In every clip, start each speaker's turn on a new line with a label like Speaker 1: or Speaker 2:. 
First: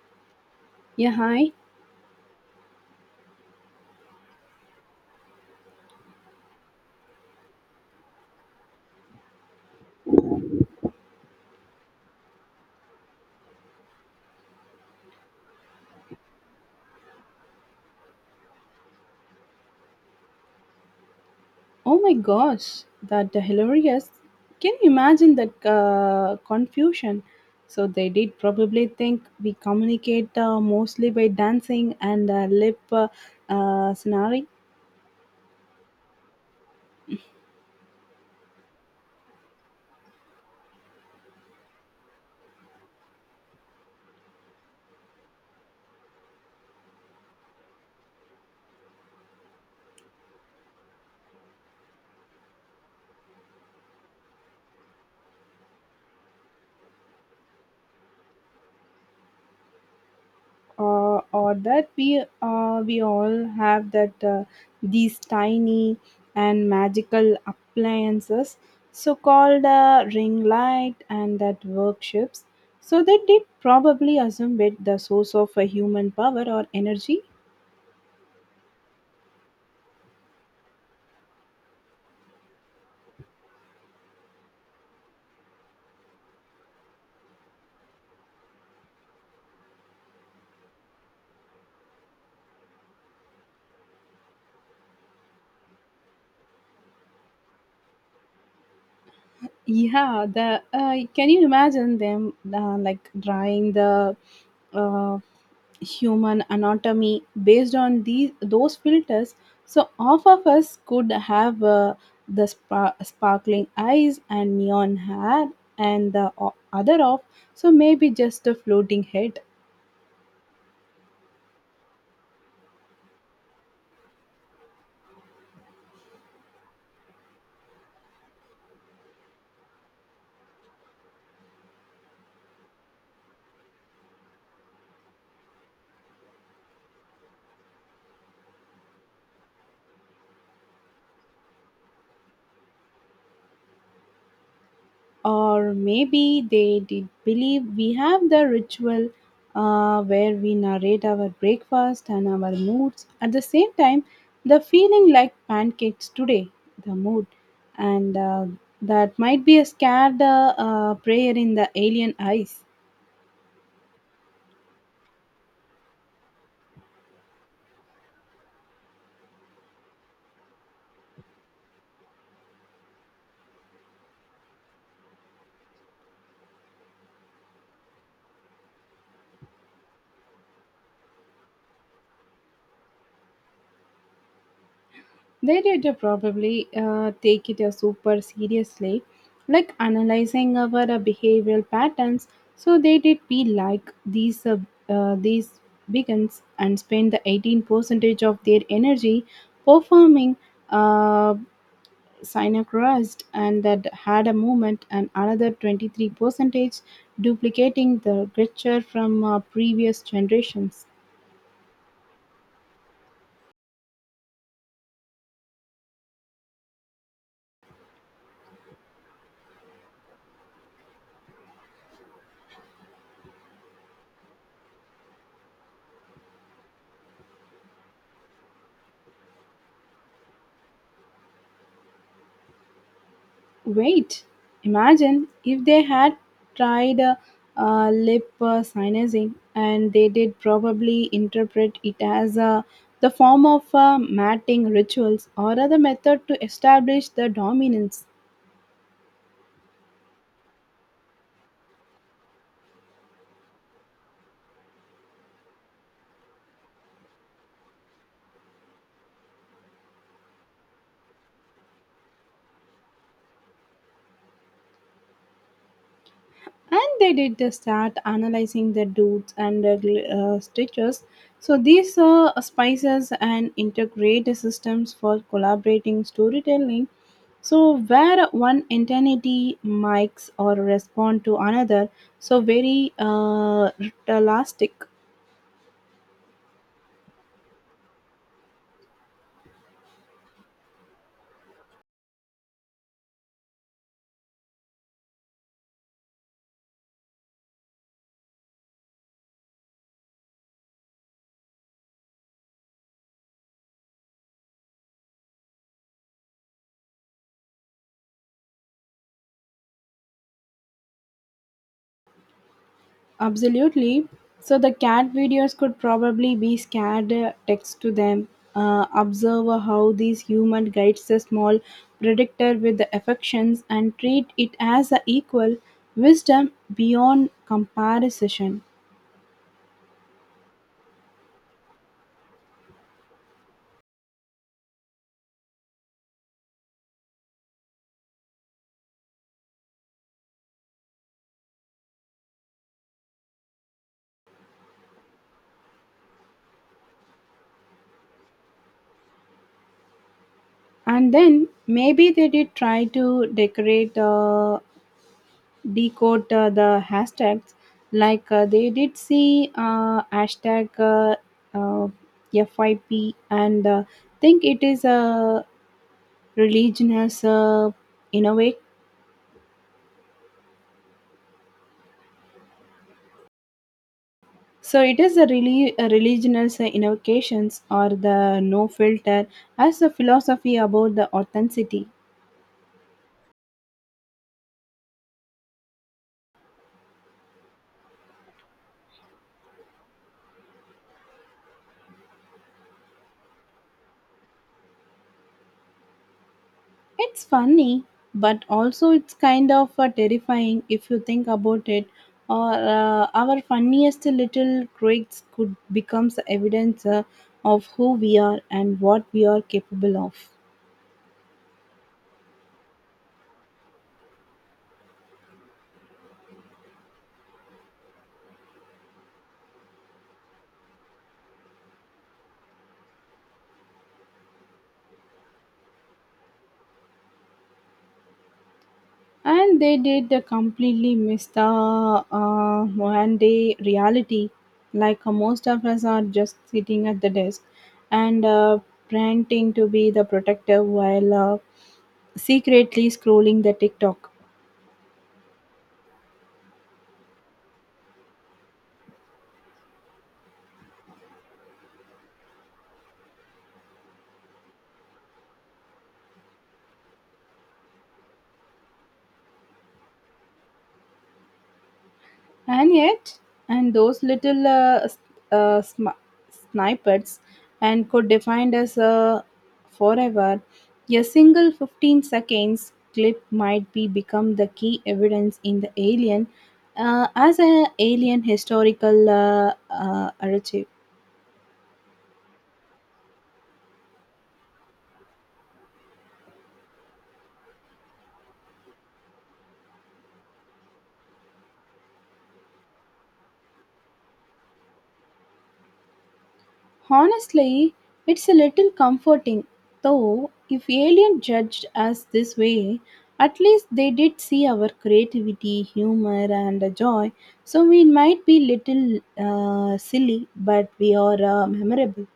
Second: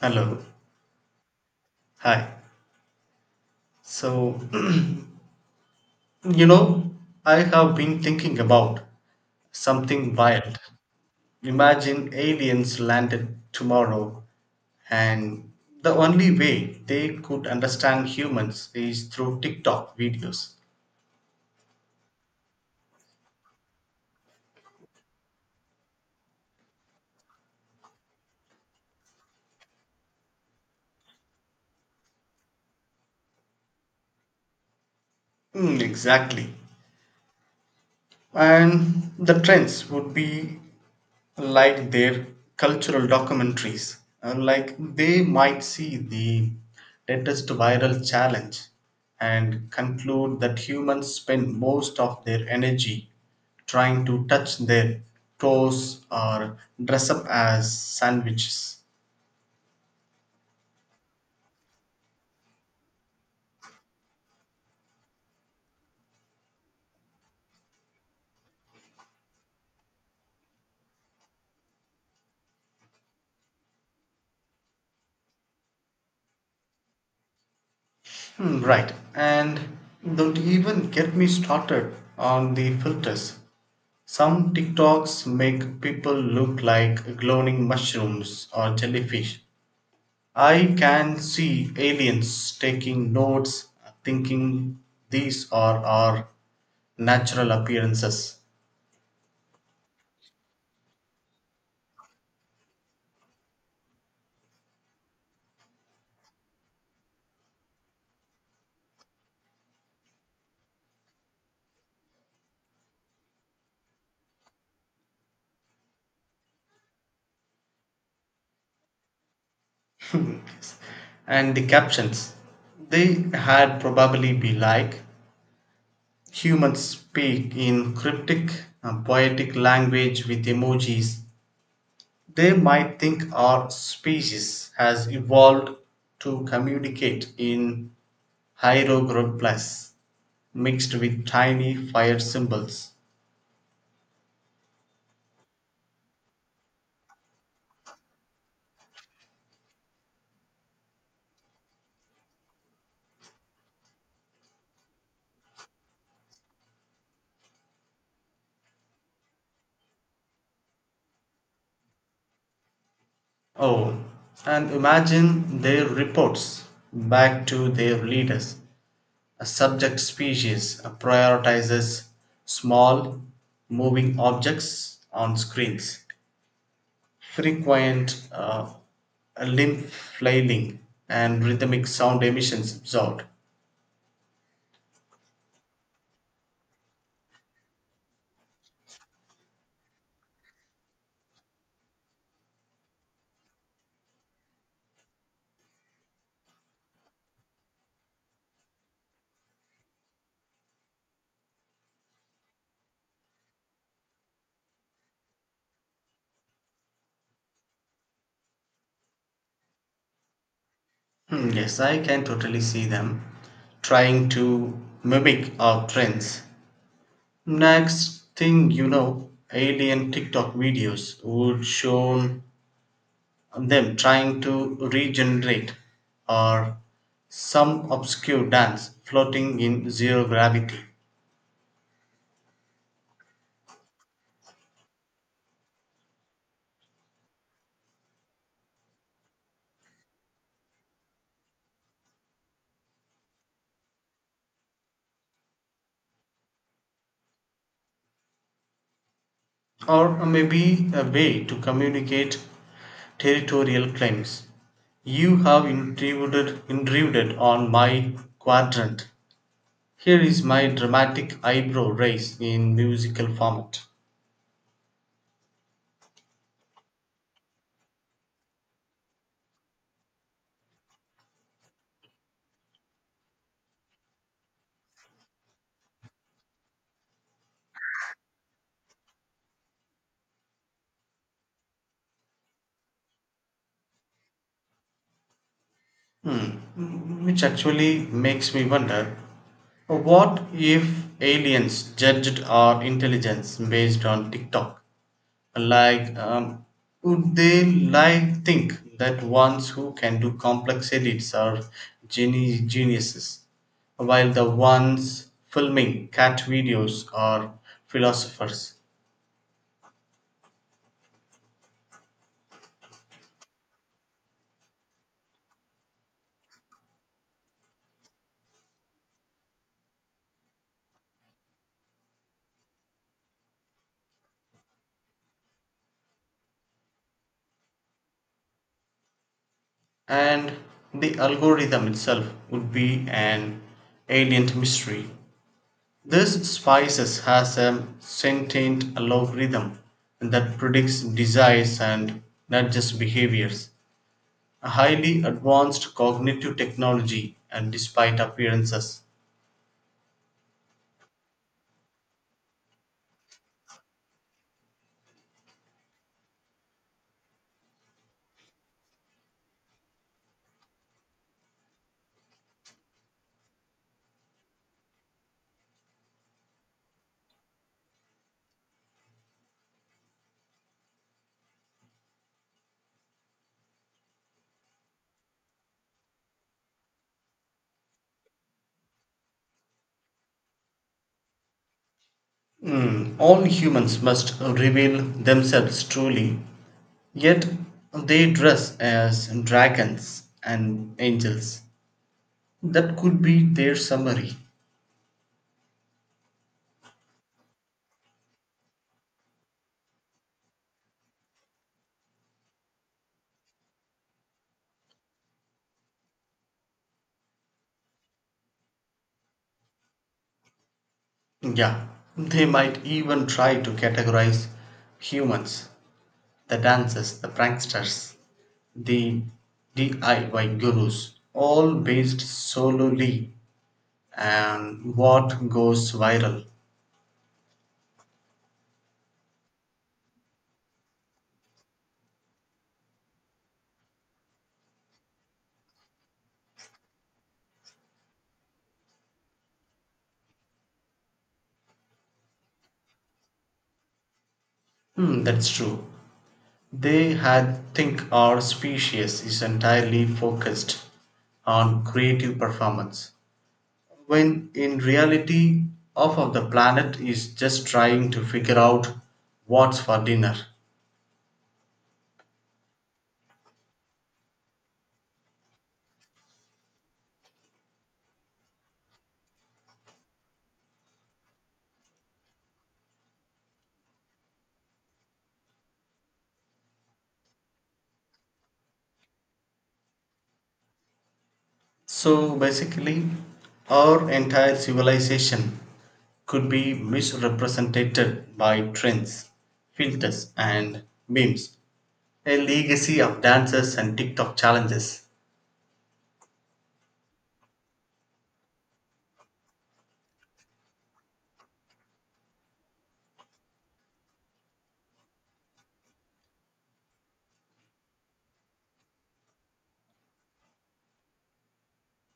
Speaker 1: Hello.
Speaker 2: Yeah, hi.
Speaker 1: Hi. So, you know, I have been thinking about something wild. Imagine aliens landed tomorrow, and the only way they could understand humans is through TikTok videos.
Speaker 2: Oh my gosh, that hilarious. Can you imagine that confusion? So they did probably think we communicate mostly by dancing and lip scenario.
Speaker 1: Hmm, exactly. And the trends would be like their cultural documentaries. Like they might see the latest viral challenge and conclude that humans spend most of their energy trying to touch their toes or dress up as sandwiches.
Speaker 2: Or that we all have that these tiny and magical appliances so called ring light and that workshops, so they did probably assume it the source of a human power or energy.
Speaker 1: Hmm, right, and don't even get me started on the filters. Some TikToks make people look like glowing mushrooms or jellyfish. I can see aliens taking notes, thinking these are our natural appearances.
Speaker 2: Yeah, the can you imagine them like drawing the uh, human anatomy based on these those filters? So half of us could have the sparkling eyes and neon hair, and the other off, so maybe just a floating head.
Speaker 1: And the captions, they had probably be like humans speak in cryptic, poetic language with emojis. They might think our species has evolved to communicate in hieroglyphs mixed with tiny fire symbols.
Speaker 2: Or maybe they did believe we have the ritual where we narrate our breakfast and our moods. At the same time, the feeling like pancakes today, the mood. And That might be a scared prayer in the alien eyes.
Speaker 1: Oh, and imagine their reports back to their leaders. A subject species prioritizes small, moving objects on screens, frequent limb flailing, and rhythmic sound emissions absorbed.
Speaker 2: They did probably take it super seriously, like analyzing our behavioral patterns. So they did be like these vegans and spend the 18 percentage of their energy performing uh, synchronized and that had a movement, and another 23 percentage duplicating the gesture from previous generations.
Speaker 1: Hmm, yes, I can totally see them trying to mimic our trends. Next thing you know, alien TikTok videos would show them trying to regenerate or some obscure dance floating in zero gravity,
Speaker 2: Wait, imagine if they had tried lip synthesis and they did probably interpret it as the form of matting rituals or other method to establish the dominance.
Speaker 1: or maybe a way to communicate territorial claims. You have intruded, intruded on my quadrant. Here is my dramatic eyebrow raise in musical format.
Speaker 2: And they did the start analyzing the roots and the stitches, so these are spices and integrate systems for collaborating storytelling, so where one entity mimics or respond to another, so very realistic.
Speaker 1: Hmm, which actually makes me wonder, what if aliens judged our intelligence based on TikTok? Like, would they like think that ones who can do complex edits are geniuses, while the ones filming cat videos are philosophers?
Speaker 2: Absolutely. So the cat videos could probably be scared text to them. Observe how these human guides the small predator with the affections and treat it as a equal wisdom beyond comparison.
Speaker 1: And the algorithm itself would be an alien mystery. This spices has a sentient algorithm that predicts desires and nudges behaviors, a highly advanced cognitive technology, and despite appearances,
Speaker 2: And then maybe they did try to decorate, decode the hashtags, like they did see hashtag uh, FYP, and think it is a religion as a in a way, so it is a really a religion as a invocations or the no filter as a philosophy about the authenticity.
Speaker 1: all humans must reveal themselves truly, yet they dress as dragons and angels. That could be their summary.
Speaker 2: It's funny but also it's kind of terrifying if you think about it, or our funniest little quirks could becomes evidence of who we are and what we are capable of.
Speaker 1: Yeah, they might even try to categorize humans. The dancers, the pranksters, the DIY gurus, all based solely on what goes viral.
Speaker 2: And they did completely miss the one day reality, like most of us are just sitting at the desk and pretending to be the protector while secretly scrolling the tiktok.
Speaker 1: Hmm, that's true. They had think our species is entirely focused on creative performance, when in reality, half of the planet is just trying to figure out what's for dinner.
Speaker 2: And yet, and those little uh, sm- snippets and could defined as a forever, a single 15 seconds clip might be become the key evidence in the alien, as an alien historical archive.
Speaker 1: So basically, our entire civilization could be misrepresented by trends, filters, and memes. A legacy of dances and TikTok challenges.
Speaker 2: Honestly, it's a little comforting, though, if alien judged us this way, at least they did see our creativity, humor, and joy, so we might be little silly, but we are memorable.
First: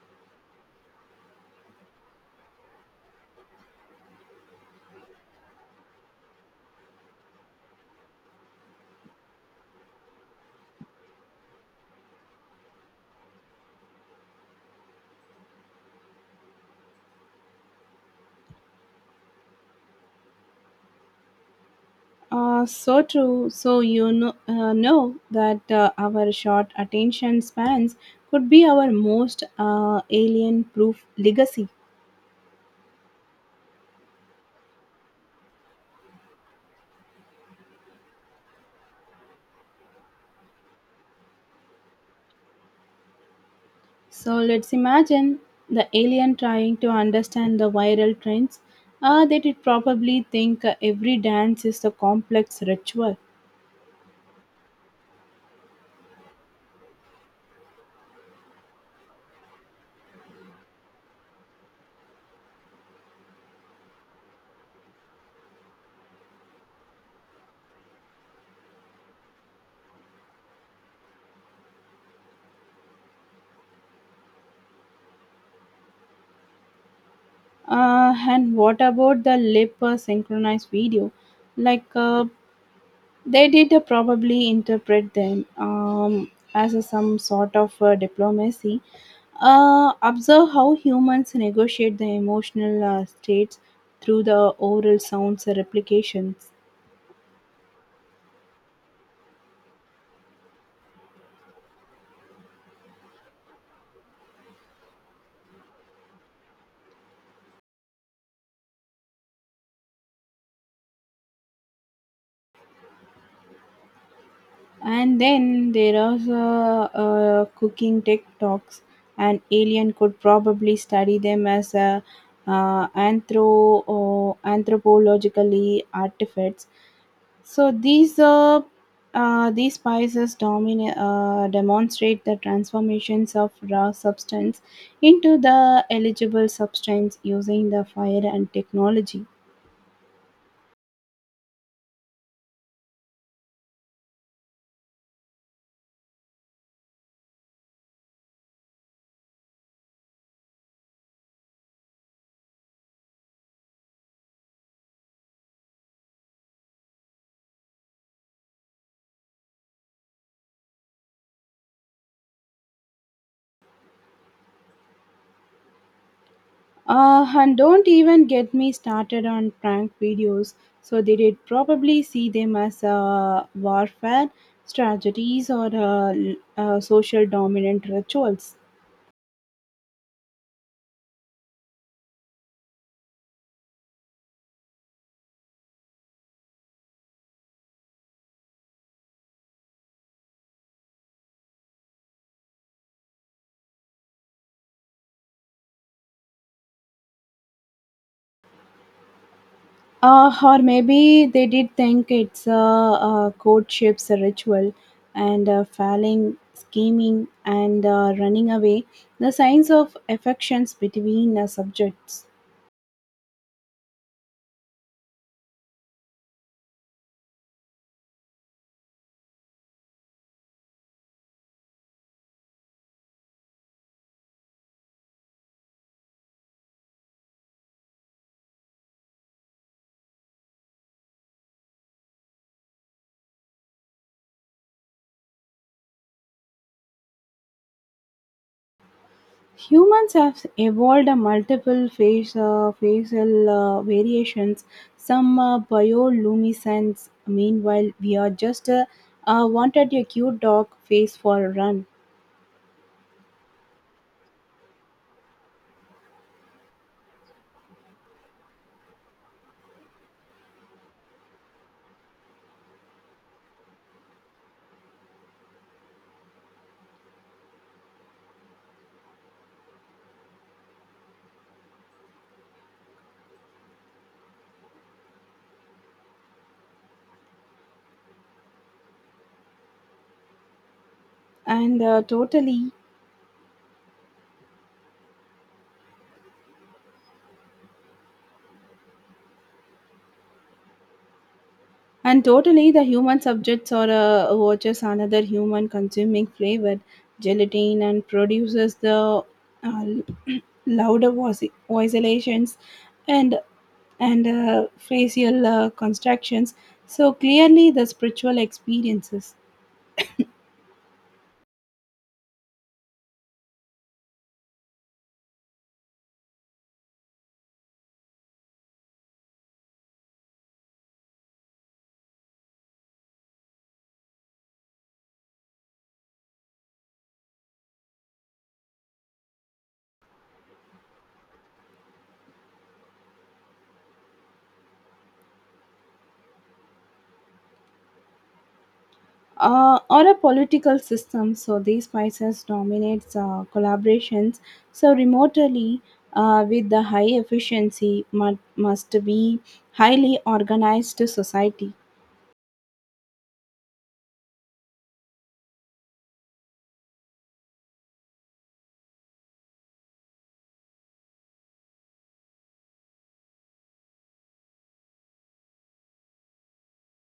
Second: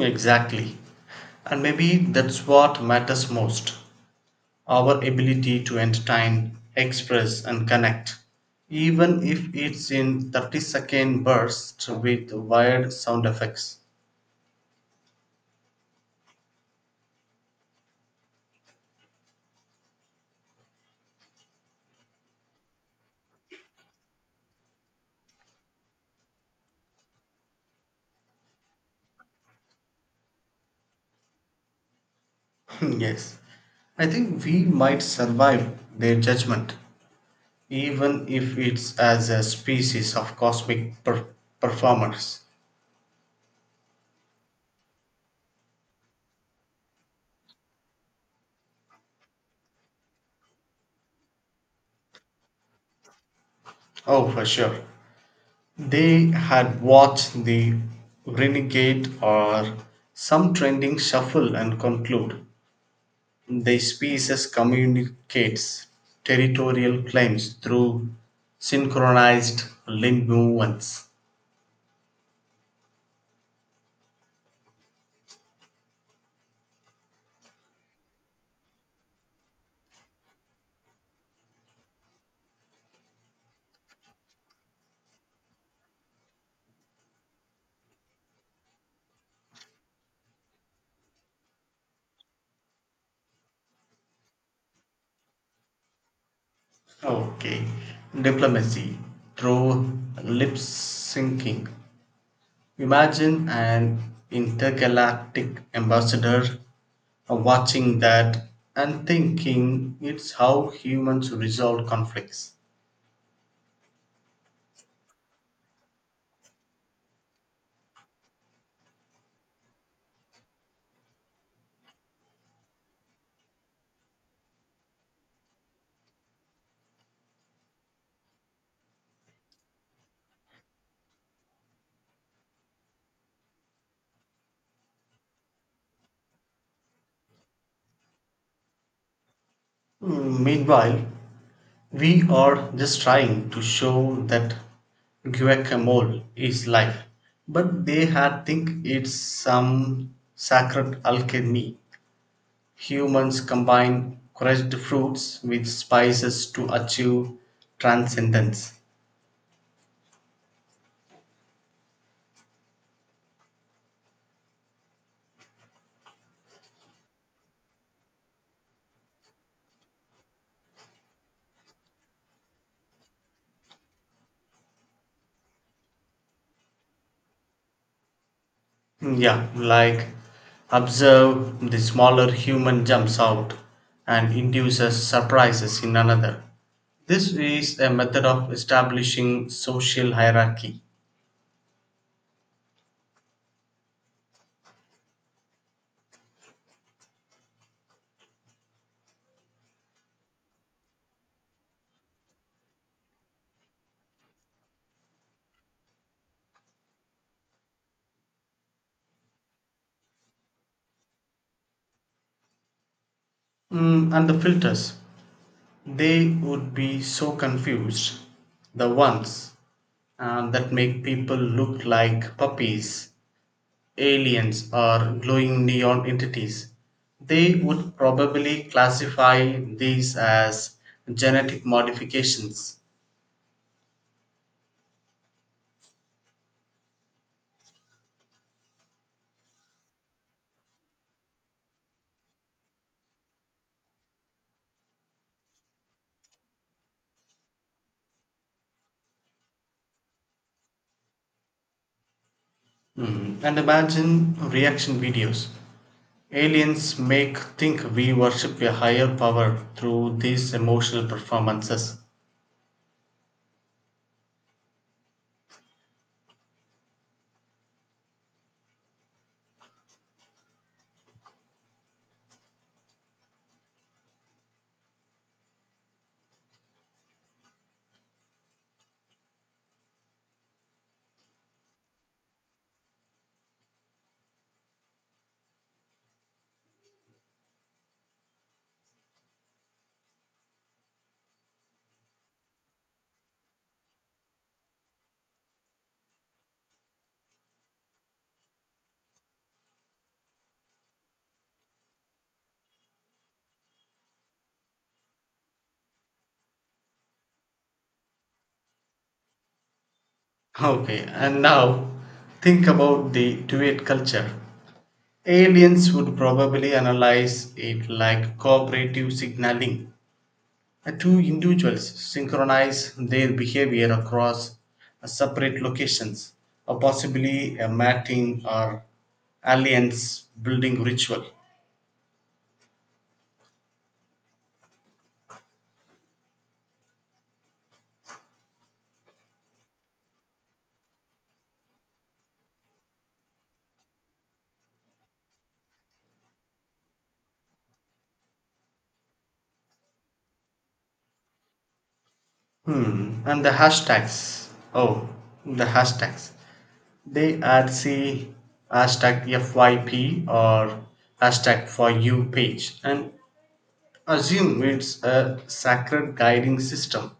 Speaker 1: Exactly. And maybe that's what matters most, our ability to entertain, express, and connect. Even if it's in 30-second bursts with wired sound effects.
Speaker 2: So true. So you know that our short attention spans could be our most alien proof legacy.
Speaker 1: Yes, I think we might survive their judgment, even if it's as a species of cosmic performers.
Speaker 2: So let's imagine the alien trying to understand the viral trends. They did probably think every dance is a complex ritual.
Speaker 1: Oh, for sure. They had watched the renegade or some trending shuffle and conclude. The species communicates territorial claims through synchronized limb movements.
Speaker 2: And what about the lip synchronized video? Like they did probably interpret them as a, some sort of diplomacy. Observe how humans negotiate the emotional states through the oral sounds replications.
Speaker 1: Okay. Diplomacy through lip syncing. Imagine an intergalactic ambassador watching that and thinking it's how humans resolve conflicts.
Speaker 2: And then there are cooking tech talks. An alien could probably study them as a, anthropologically artifacts. So these spices demonstrate the transformations of raw substance into the eligible substance using the fire and technology.
Speaker 1: Mm, meanwhile, we are just trying to show that guacamole is life, but they had think it's some sacred alchemy. Humans combine crushed fruits with spices to achieve transcendence.
Speaker 2: And don't even get me started on prank videos. So they did probably see them as warfare strategies or social dominant rituals.
Speaker 1: Hmm, yeah, like observe the smaller human jumps out and induces surprises in another. This is a method of establishing social hierarchy.
Speaker 2: Or maybe they did think it's a courtship's ritual and failing, scheming, and running away, the signs of affections between subjects.
Speaker 1: Mm, and the filters, they would be so confused. The ones that make people look like puppies, aliens, or glowing neon entities, they would probably classify these as genetic modifications.
Speaker 2: Humans have evolved a multiple face, facial variations, some bioluminescence. Meanwhile, we are just wanted a cute dog face for a run.
Speaker 1: Mm, and imagine reaction videos. Aliens make think we worship a higher power through these emotional performances.
Speaker 2: And uh, totally And totally, the human subjects or watches another human consuming flavored gelatin and produces the uh, louder voiculations and and facial constructions. So clearly, the spiritual experiences.
Speaker 1: Okay, and now think about the duet culture. Aliens would probably analyze it like cooperative signaling. Two individuals synchronize their behavior across separate locations, or possibly a mating or alliance building ritual.
Speaker 2: Uh, or a political system. So these spices dominates collaborations. So remotely with the high efficiency must be highly organized society.
Speaker 1: Hmm. And the hashtags. Oh, the hashtags. They are say hashtag FYP or hashtag for you page and assume it's a sacred guiding system.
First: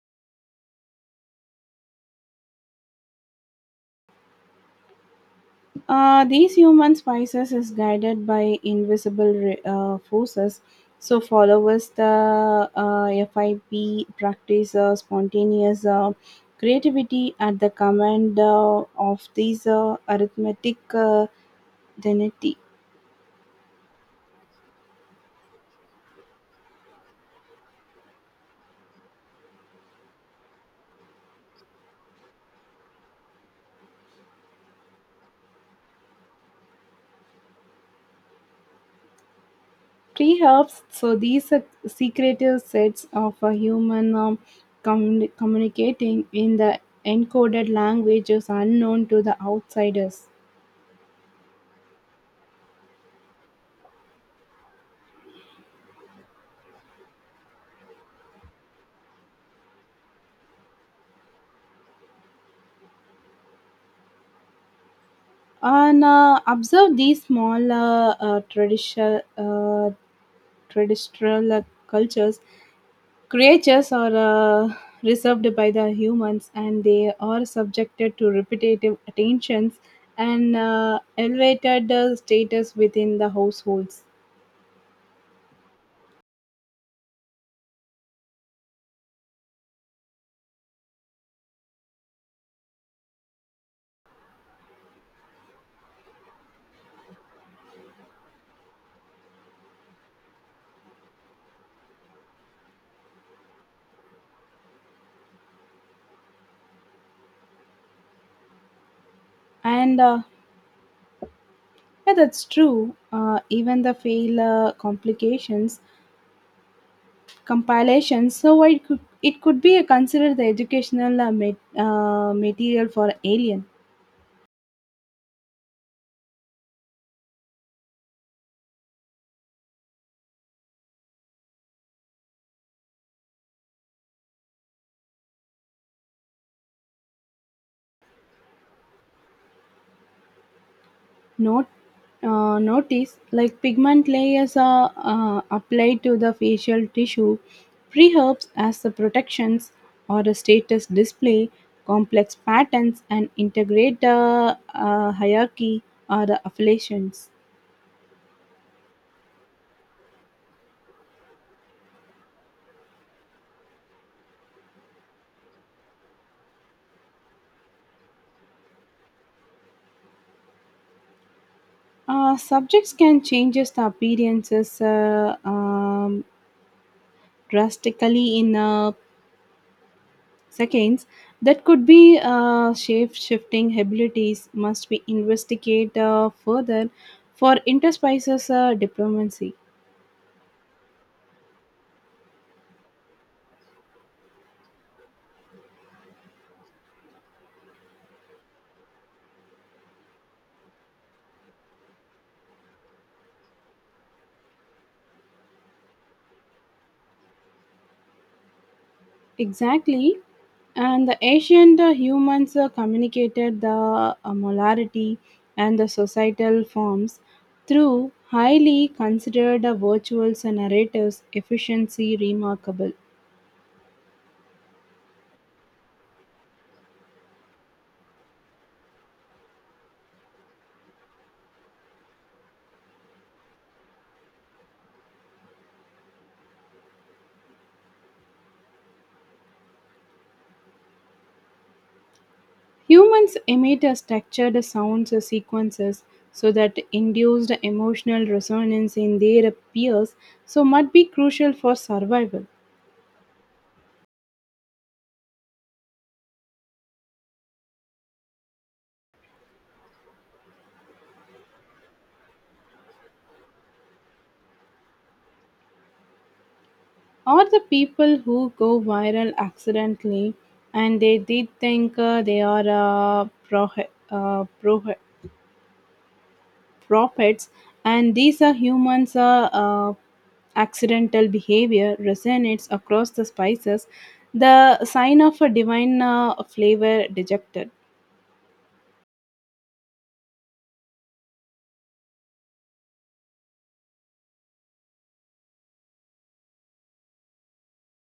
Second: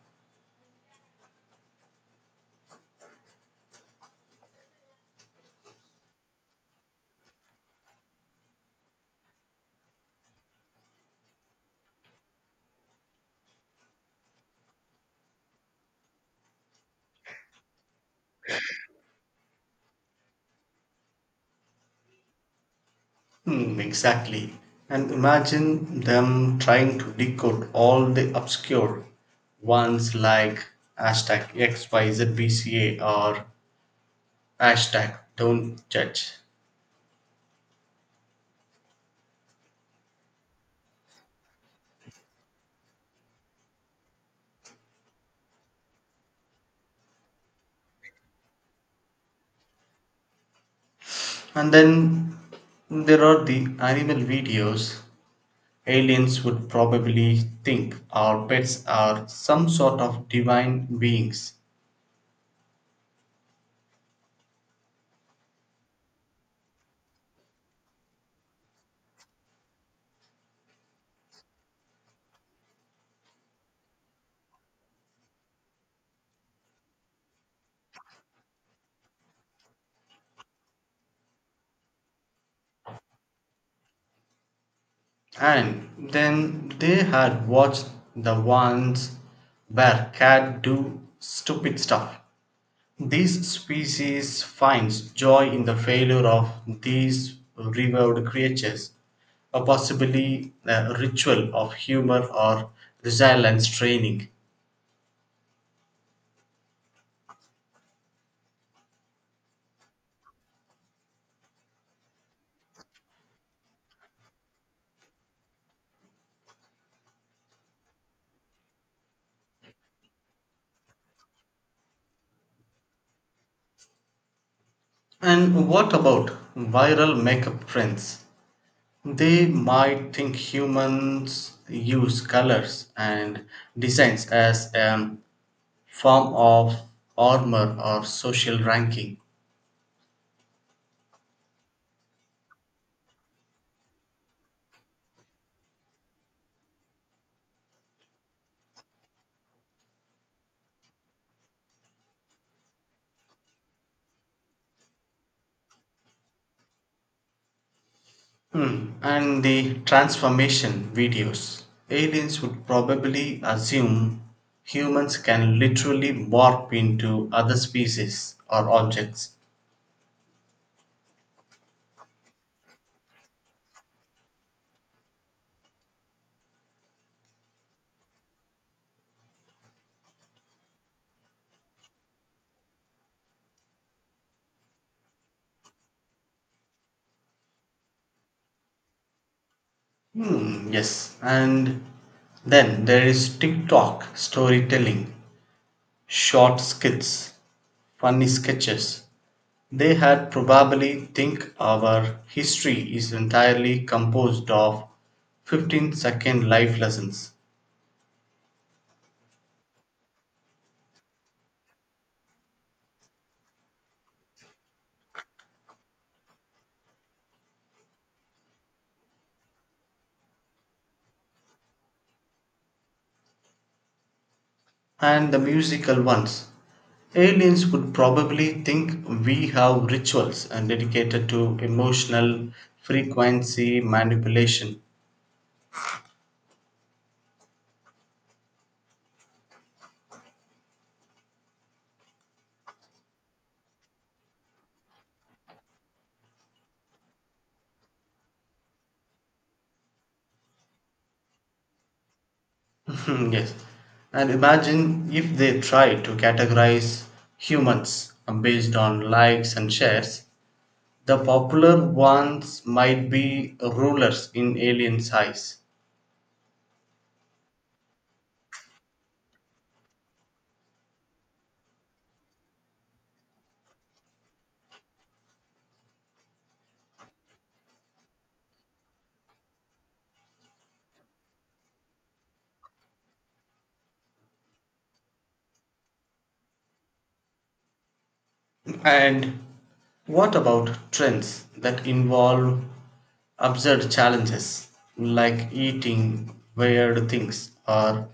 Speaker 2: These human spices is guided by invisible forces. So followers the FIP practice spontaneous creativity at the command of these arithmetic identity.
Speaker 1: Hmm, exactly. And imagine them trying to decode all the obscure ones, like hashtag XYZBCA or hashtag don't judge.
Speaker 2: Tree herbs, so these are secretive sets of a human um, communicating in the encoded languages unknown to the outsiders.
Speaker 1: And then there are the animal videos. Aliens would probably think our pets are some sort of divine beings.
Speaker 2: And observe these small traditional cultures. Creatures are reserved by the humans and they are subjected to repetitive attentions and elevated status within the households.
Speaker 1: And then they had watched the ones where cat do stupid stuff. This species finds joy in the failure of these revered creatures, or possibly a ritual of humor or resilience training.
Speaker 2: And Yeah, that's true. Even the fail complications compilations, so it could be considered the educational material for alien.
Speaker 1: And what about viral makeup trends? They might think humans use colors and designs as a form of armor or social ranking.
Speaker 2: Note Notice like pigment layers are applied to the facial tissue, preherbs as the protections or a status display, complex patterns and integrate the hierarchy or the affiliations.
Speaker 1: Hmm, and the transformation videos. Aliens would probably assume humans can literally morph into other species or objects.
Speaker 2: Subjects can change the appearances drastically in seconds. That could be shape shifting abilities must be investigated further for interspecies diplomacy.
Speaker 1: Hmm, yes. And then there is TikTok storytelling, short skits, funny sketches. They had probably think our history is entirely composed of 15-second life lessons.
Speaker 2: Exactly, and the ancient humans communicated the molarity and the societal forms through highly considered virtuals and narratives. Efficiency remarkable.
Speaker 1: And the musical ones. Aliens would probably think we have rituals and dedicated to emotional frequency manipulation.
Speaker 2: Humans emit a structured sound sequences so that induced emotional resonance in their peers, so might be crucial for survival.
Speaker 1: Yes. And imagine if they try to categorize humans based on likes and shares, the popular ones might be rulers in aliens' eyes.
Speaker 2: Or the people who go viral accidentally and they did think they are uh, pro- uh, pro- prophets, and these are humans accidental behavior resonates across the spices, the sign of a divine flavor dejected.
Speaker 1: And what about trends that involve absurd challenges like eating weird things or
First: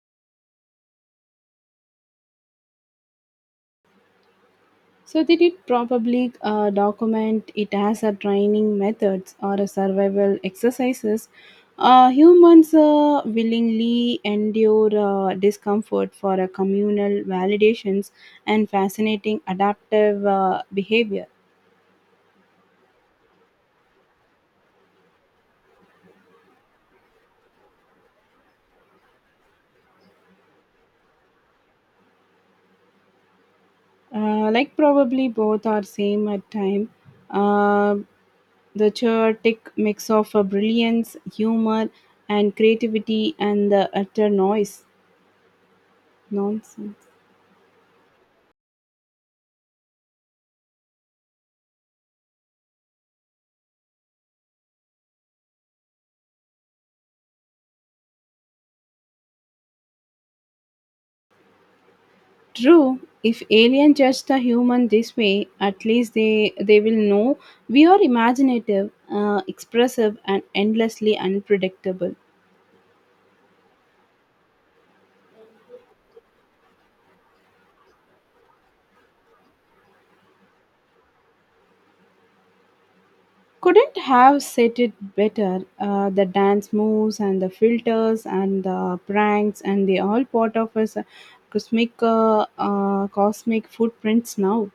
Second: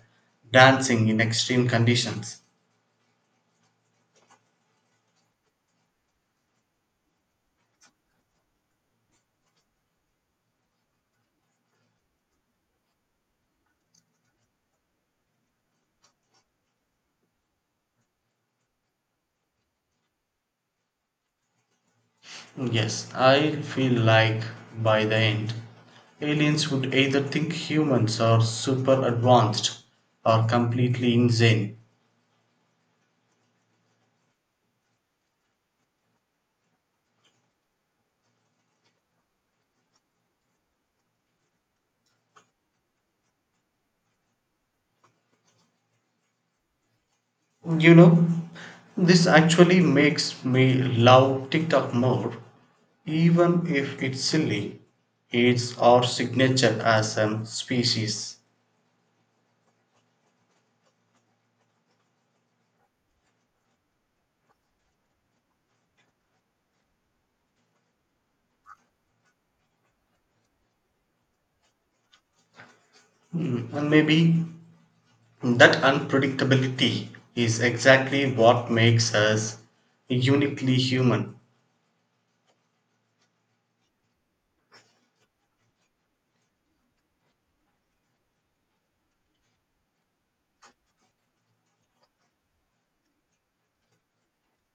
Speaker 1: dancing in extreme conditions?
Speaker 2: So they did probably document it as a training methods or a survival exercises. Humans willingly endure discomfort for a communal validations and fascinating adaptive behavior.
Speaker 1: Yes, I feel like by the end, aliens would either think humans are super advanced or completely insane.
Speaker 2: Like probably both are same at time. Uh, the chaotic mix of brilliance, humor, and creativity, and the utter noise nonsense.
Speaker 1: You know, this actually makes me love TikTok more, even if it's silly. It's our signature as a species.
Speaker 2: True, if alien judge the human this way, at least they will know we are imaginative, expressive, and endlessly unpredictable.
Speaker 1: Mm, and maybe that unpredictability is exactly what makes us uniquely human.
Speaker 2: Couldn't have said it better. The dance moves and the filters and the pranks and they all part of us cosmic footprints now.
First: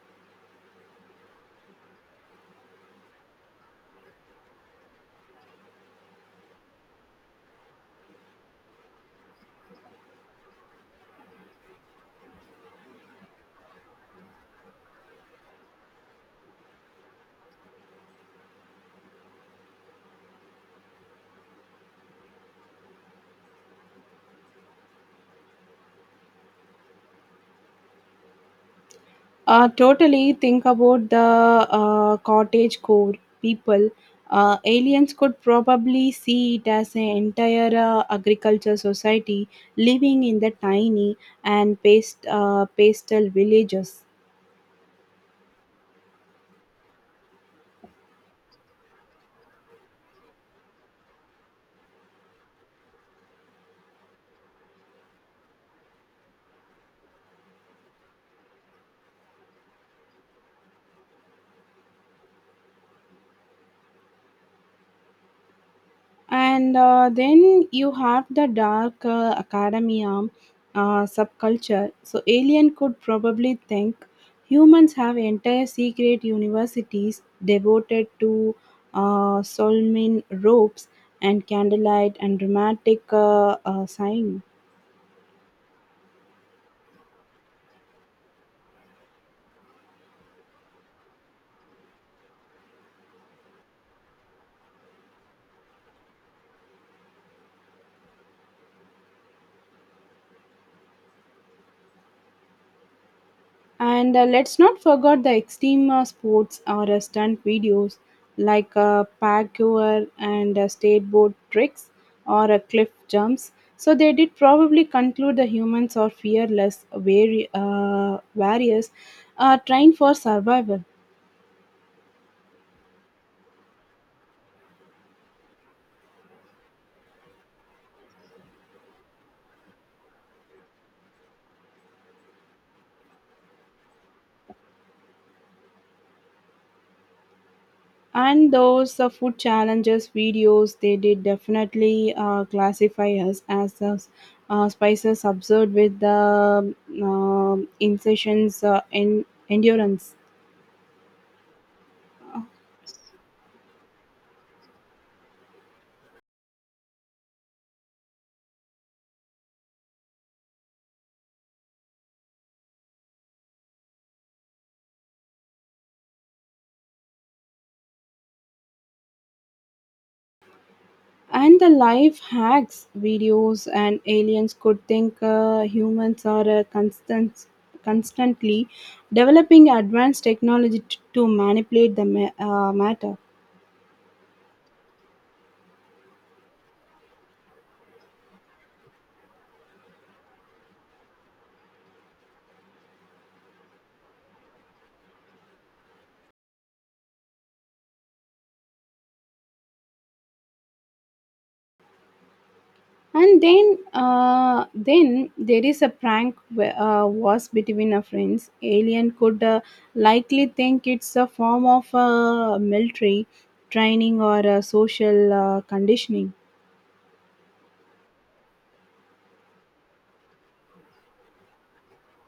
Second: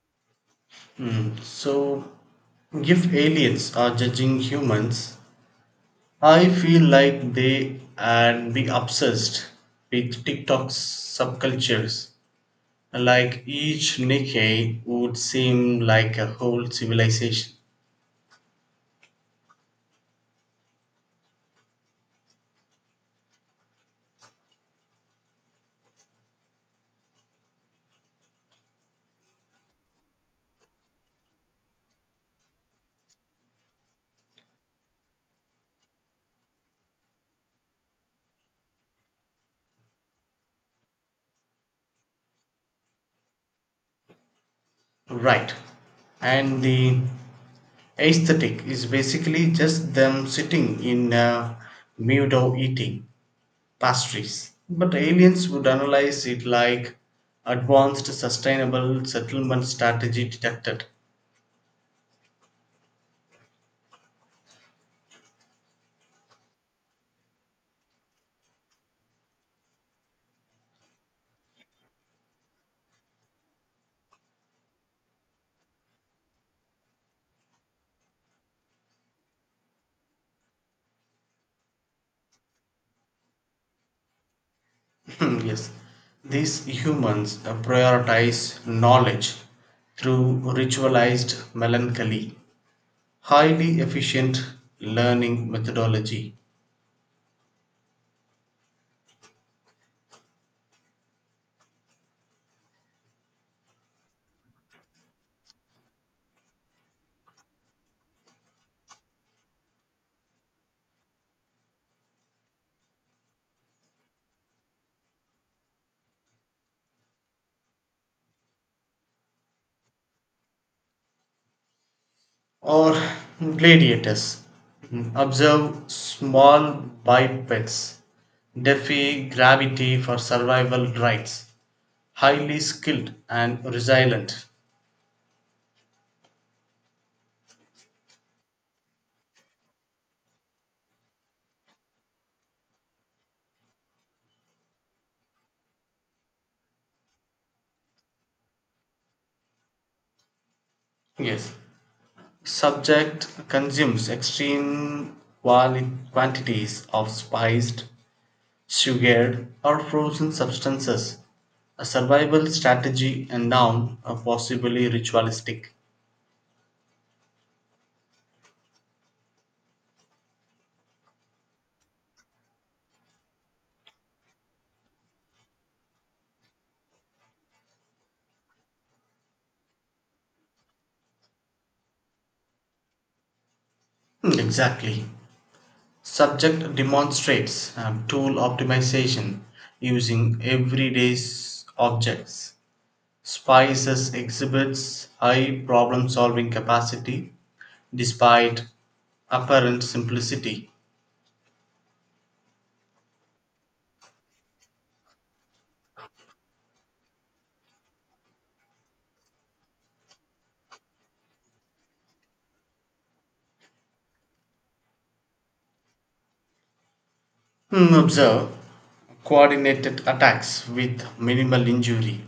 Speaker 1: Mm, so, if aliens are judging humans, I feel like they and be obsessed with TikTok's subcultures, like each Nikkei would seem like a whole civilization.
Speaker 2: Totally think about the cottage core people. Aliens could probably see it as an entire agriculture society living in the tiny and pastel villages.
Speaker 1: Right. And the aesthetic is basically just them sitting in a meadow eating pastries. But aliens would analyze it like advanced sustainable settlement strategy detected.
Speaker 2: And then you have the dark academia subculture, so alien could probably think humans have entire secret universities devoted to solmin ropes and candlelight and dramatic sign.
Speaker 1: Yes. These humans prioritize knowledge through ritualized melancholy. Highly efficient learning methodology.
Speaker 2: And Let's not forget the extreme sports or stunt videos, like parkour and skateboard tricks or cliff jumps. So they did probably conclude the humans are fearless, very various, trained for survival.
Speaker 1: Or gladiators. Observe small bipeds. Defy gravity for survival rights. Highly skilled and resilient.
Speaker 2: And those food challenges videos, they did definitely classify us as spices observed with the um, incisions in endurance.
Speaker 1: Yes. Subject consumes extreme quantities of spiced, sugared, or frozen substances. A survival strategy and noun are possibly ritualistic.
Speaker 2: And the life hacks videos and aliens could think humans are constantly developing advanced technology to manipulate the matter.
Speaker 1: Hmm, exactly. Subject demonstrates tool optimization using everyday objects. Spices exhibits high problem solving capacity despite apparent simplicity.
Speaker 2: And then there is a prank was between our friends. Alien could likely think it's a form of military training or social conditioning.
Speaker 1: Hmm, observe coordinated attacks with minimal injury.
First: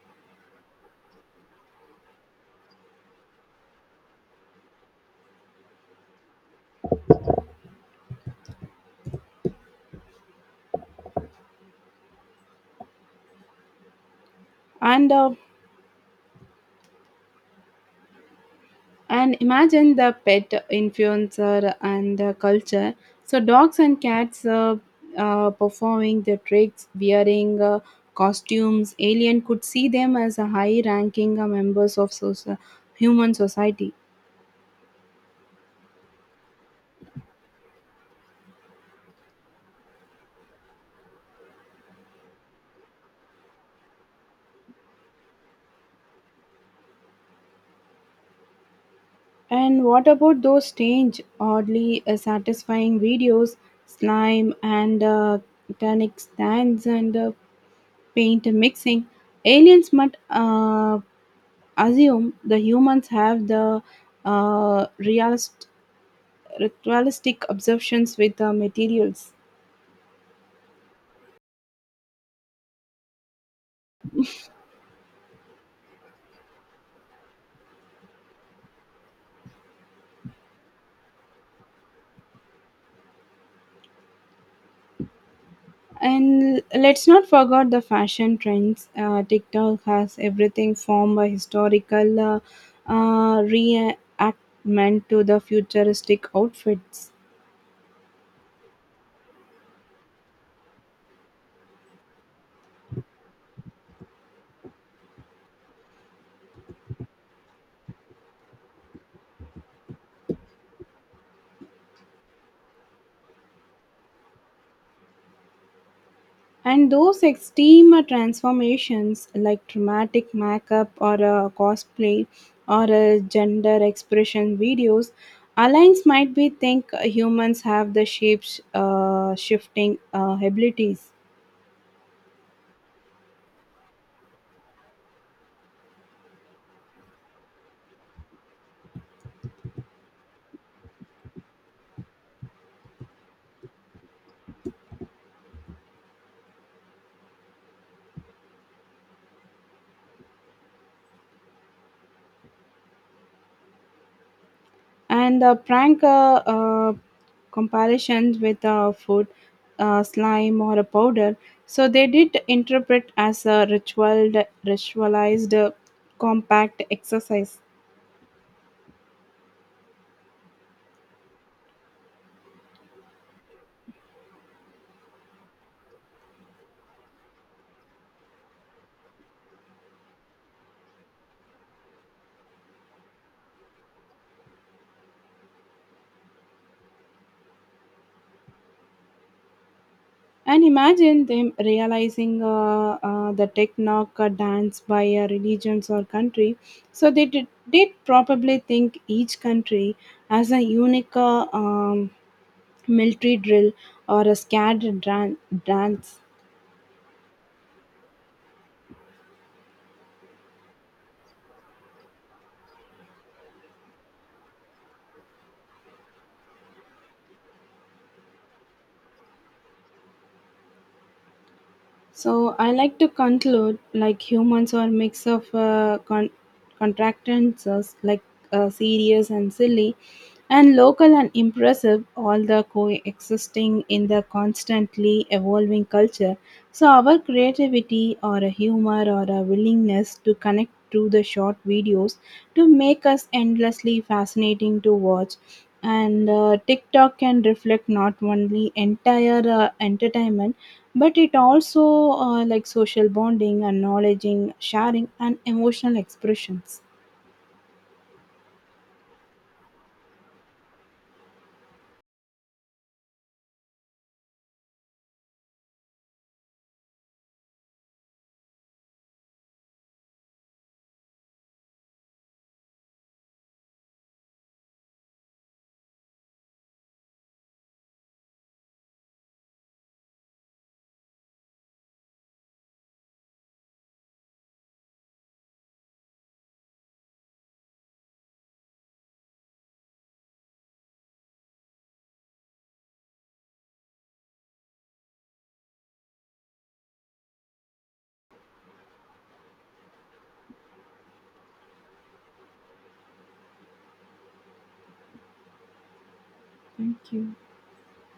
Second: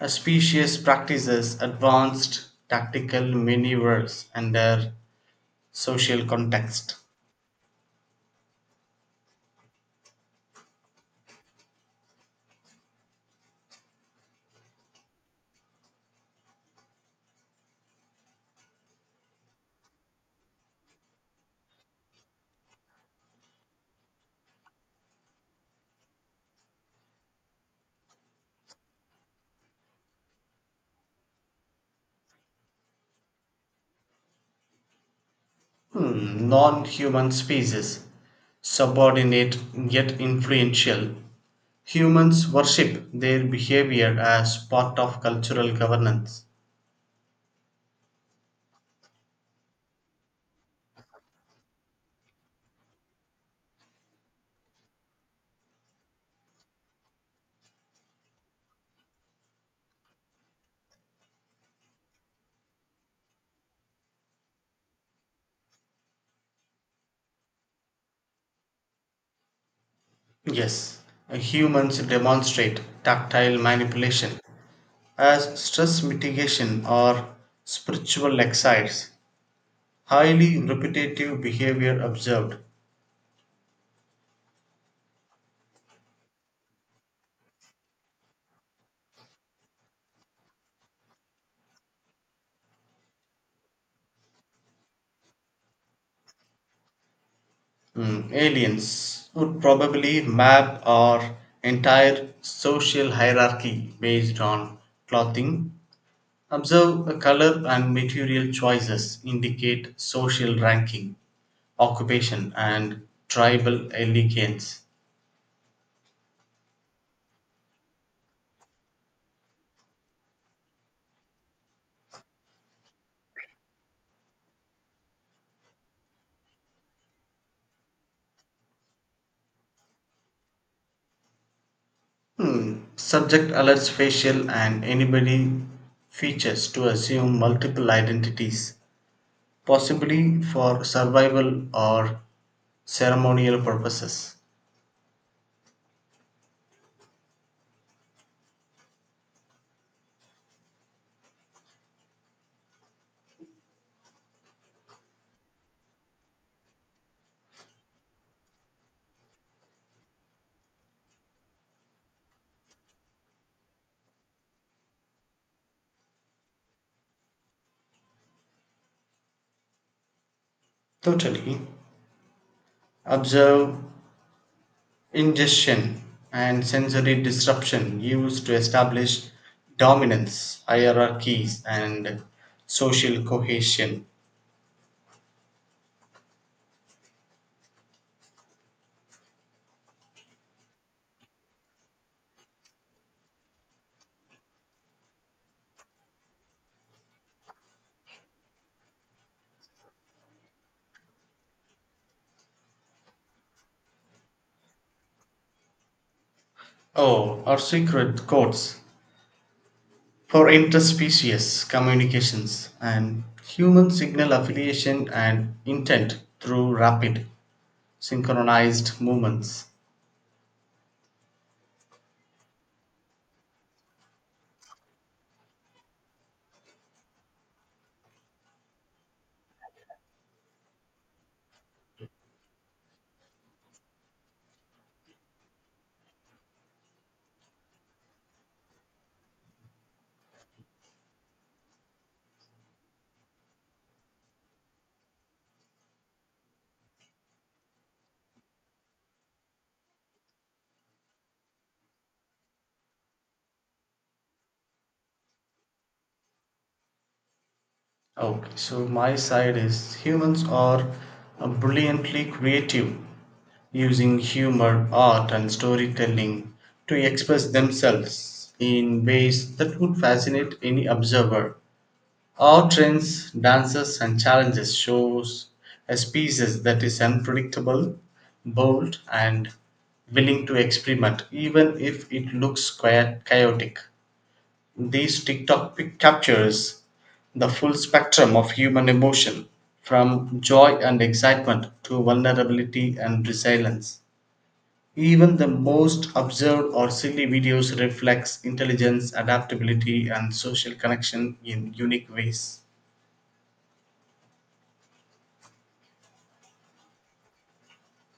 Speaker 1: A species practices advanced tactical maneuvers under social context.
Speaker 2: And uh, And imagine the pet influencer and the culture. So, dogs and cats performing their tricks, wearing costumes. Alien could see them as a high ranking members of human society.
Speaker 1: Hmm, non-human species. Subordinate yet influential. Humans worship their behavior as part of cultural governance.
Speaker 2: And what about those strange, oddly satisfying videos, slime and tannic stands and paint mixing? Aliens might assume the humans have the uh, realist, ritualistic obsessions with the materials.
Speaker 1: Yes, humans demonstrate tactile manipulation as stress mitigation or spiritual exercise. Highly repetitive behavior observed.
Speaker 2: And let's not forget the fashion trends. TikTok has everything from a historical reenactment to the futuristic outfits.
Speaker 1: Mm, aliens would probably map our entire social hierarchy based on clothing. Observe a color and material choices indicate social ranking, occupation, and tribal allegiance.
Speaker 2: And those extreme transformations, like dramatic makeup or a cosplay or a gender expression videos, alliance might be think humans have the shapes shifting abilities.
Speaker 1: Hmm. Subject alerts facial and anybody features to assume multiple identities, possibly for survival or ceremonial purposes.
Speaker 2: And the prank comparisons with food, slime, or a powder, so they did interpret as a ritualized compact exercise.
Speaker 1: Totally. Observe ingestion and sensory disruption used to establish dominance, hierarchies, and social cohesion.
Speaker 2: And imagine them realizing the techno dance by a religions or country. So they did probably think each country as a unique military drill or a scared dance.
Speaker 1: Oh, or secret codes for interspecies communications and human signal affiliation and intent through rapid synchronized movements.
Speaker 2: So I like to conclude like humans are mix of contractances, like serious and silly and local and impressive all the coexisting in the constantly evolving culture. So our creativity or a humor or a willingness to connect through the short videos to make us endlessly fascinating to watch, and TikTok can reflect not only entire entertainment, but it also like social bonding and knowledge sharing and emotional expressions.
Speaker 1: Okay, so my side is humans are brilliantly creative, using humor, art, and storytelling to express themselves in ways that would fascinate any observer. Our trends, dances, and challenges shows a species that is unpredictable, bold, and willing to experiment, even if it looks quite chaotic. These TikTok pic captures the full spectrum of human emotion, from joy and excitement to vulnerability and resilience. Even the most absurd or silly videos reflects intelligence, adaptability, and social connection in unique ways.
Speaker 2: Thank you.